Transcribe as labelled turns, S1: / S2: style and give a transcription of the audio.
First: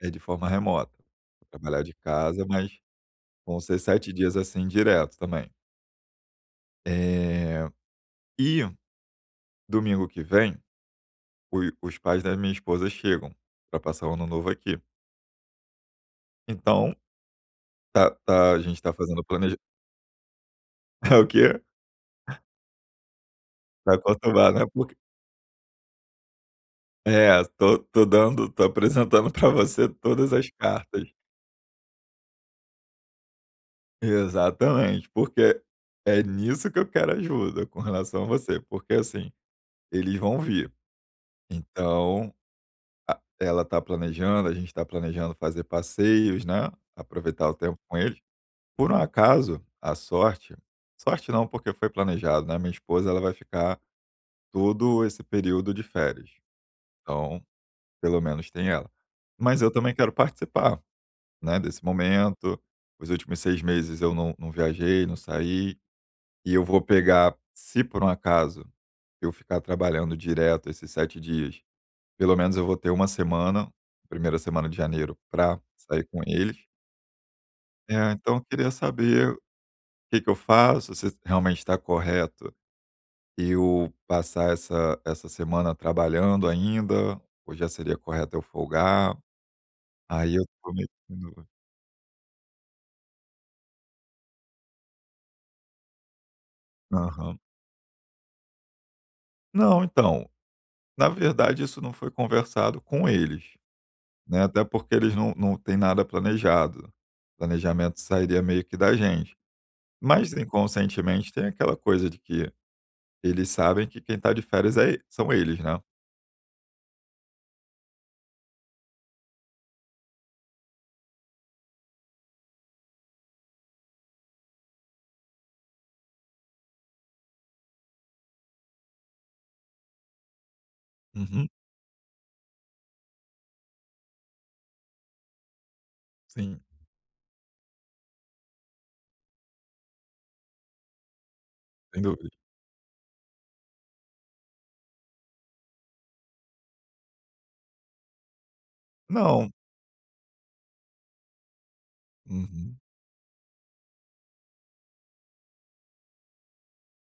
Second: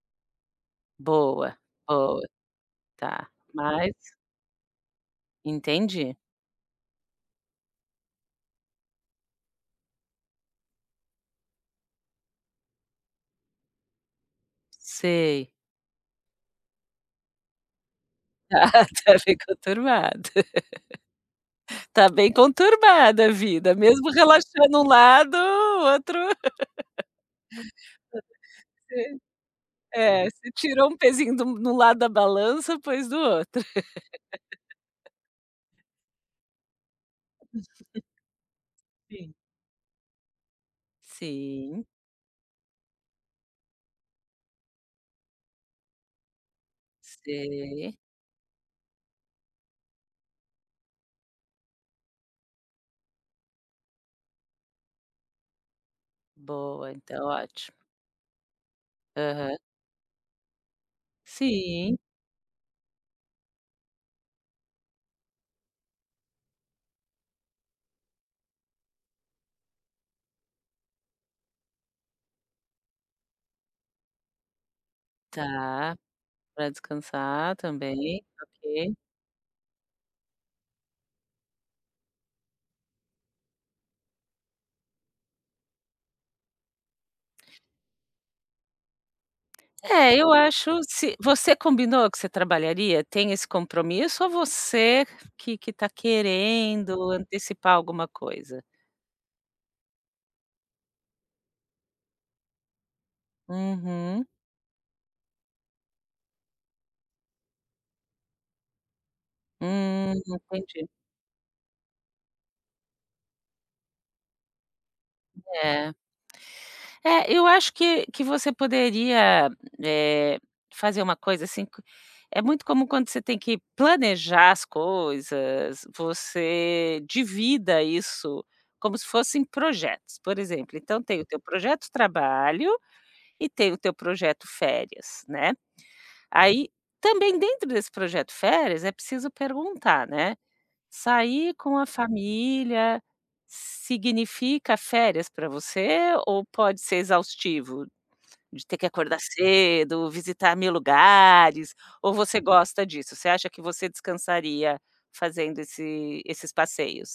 S1: É de forma remota.
S2: Boa,
S1: Trabalhar de
S2: boa.
S1: casa, mas
S2: Tá,
S1: vão ser
S2: mas
S1: 7 dias, assim, direto também.
S2: Entendi.
S1: Eh, e, domingo que vem, o os pais da minha esposa chegam pra passar o ano novo aqui.
S2: Sei.
S1: Então, tá tá a
S2: Ah,
S1: gente tá fazendo
S2: tá,
S1: o
S2: foi
S1: planeja
S2: conturbado.
S1: É o quê?
S2: Tá bem conturbada a vida.
S1: Tá
S2: Mesmo
S1: conturbado, né,
S2: relaxando um
S1: porq
S2: lado, o outro
S1: É, tô tô dando tô
S2: [unintelligible]
S1: apresentando pra você
S2: É,
S1: todas as
S2: você tirou um
S1: cartas.
S2: pezinho de um de um lado da balança, pôs do outro.
S1: Exatamente. Porque é nisso que eu quero ajuda. Com
S2: [unintelligible]
S1: relação a você. Porque, assim,
S2: Sim.
S1: eles vão vir.
S2: Sim.
S1: Então, a ela tá planejando. A gente tá planejando fazer passeios, né. Aproveitar o tempo
S2: Sei.
S1: com eles. Por um acaso, a sorte, sorte não, porque foi planejado. Né, a minha esposa, ela vai ficar todo esse período de férias.
S2: Boa. Então,
S1: Então,
S2: ótimo.
S1: pelo menos, tem ela.
S2: Aham.
S1: Mas eu também quero participar, né, desse
S2: Sim.
S1: momento. Os últimos 6 meses eu não não viajei, não saí. E eu vou pegar se por um acaso eu ficar trabalhando direto esses 7 dias, pelo menos eu vou ter uma semana, 1ª semana de janeiro, pra
S2: Tá.
S1: sair com eles.
S2: Pra descansar
S1: É,
S2: também.
S1: então eu queria
S2: Ok.
S1: saber que que eu faço. Se realmente tá correto eu passar essa essa semana trabalhando ainda. Ou já seria correto eu folgar.
S2: É, eu
S1: Aí eu tô
S2: acho
S1: meio que
S2: se
S1: em dúvida.
S2: você combinou que você trabalharia? Tem esse compromisso ou você que que tá querendo
S1: Aham.
S2: antecipar alguma coisa?
S1: Não, então, na verdade, isso não foi conversado com eles,
S2: Uhum.
S1: né. Até porque eles não não têm nada planejado. O planejamento sairia meio que da gente.
S2: Hum,
S1: Mas,
S2: entendi.
S1: inconscientemente, tem aquela coisa de que eles sabem que quem tá de férias é são eles, né?
S2: É. É, eu acho que que você poderia, eh, fazer uma coisa, assim co é muito comum, quando você tem que planejar as coisas, você divida isso como se fossem projetos. Por exemplo, então tem o teu
S1: Uhum.
S2: projeto trabalho. E tem o teu projeto férias, né?
S1: Sim.
S2: Aí, também, dentro desse projeto férias, é preciso perguntar, né. Sair com a
S1: Sem dúvidas.
S2: família significa férias pra você? Ou pode ser exaustivo? De ter que acordar
S1: Não.
S2: cedo, visitar mil lugares. Ou você
S1: Uhum.
S2: gosta disso? Você acha que você descansaria fazendo esse esses passeios?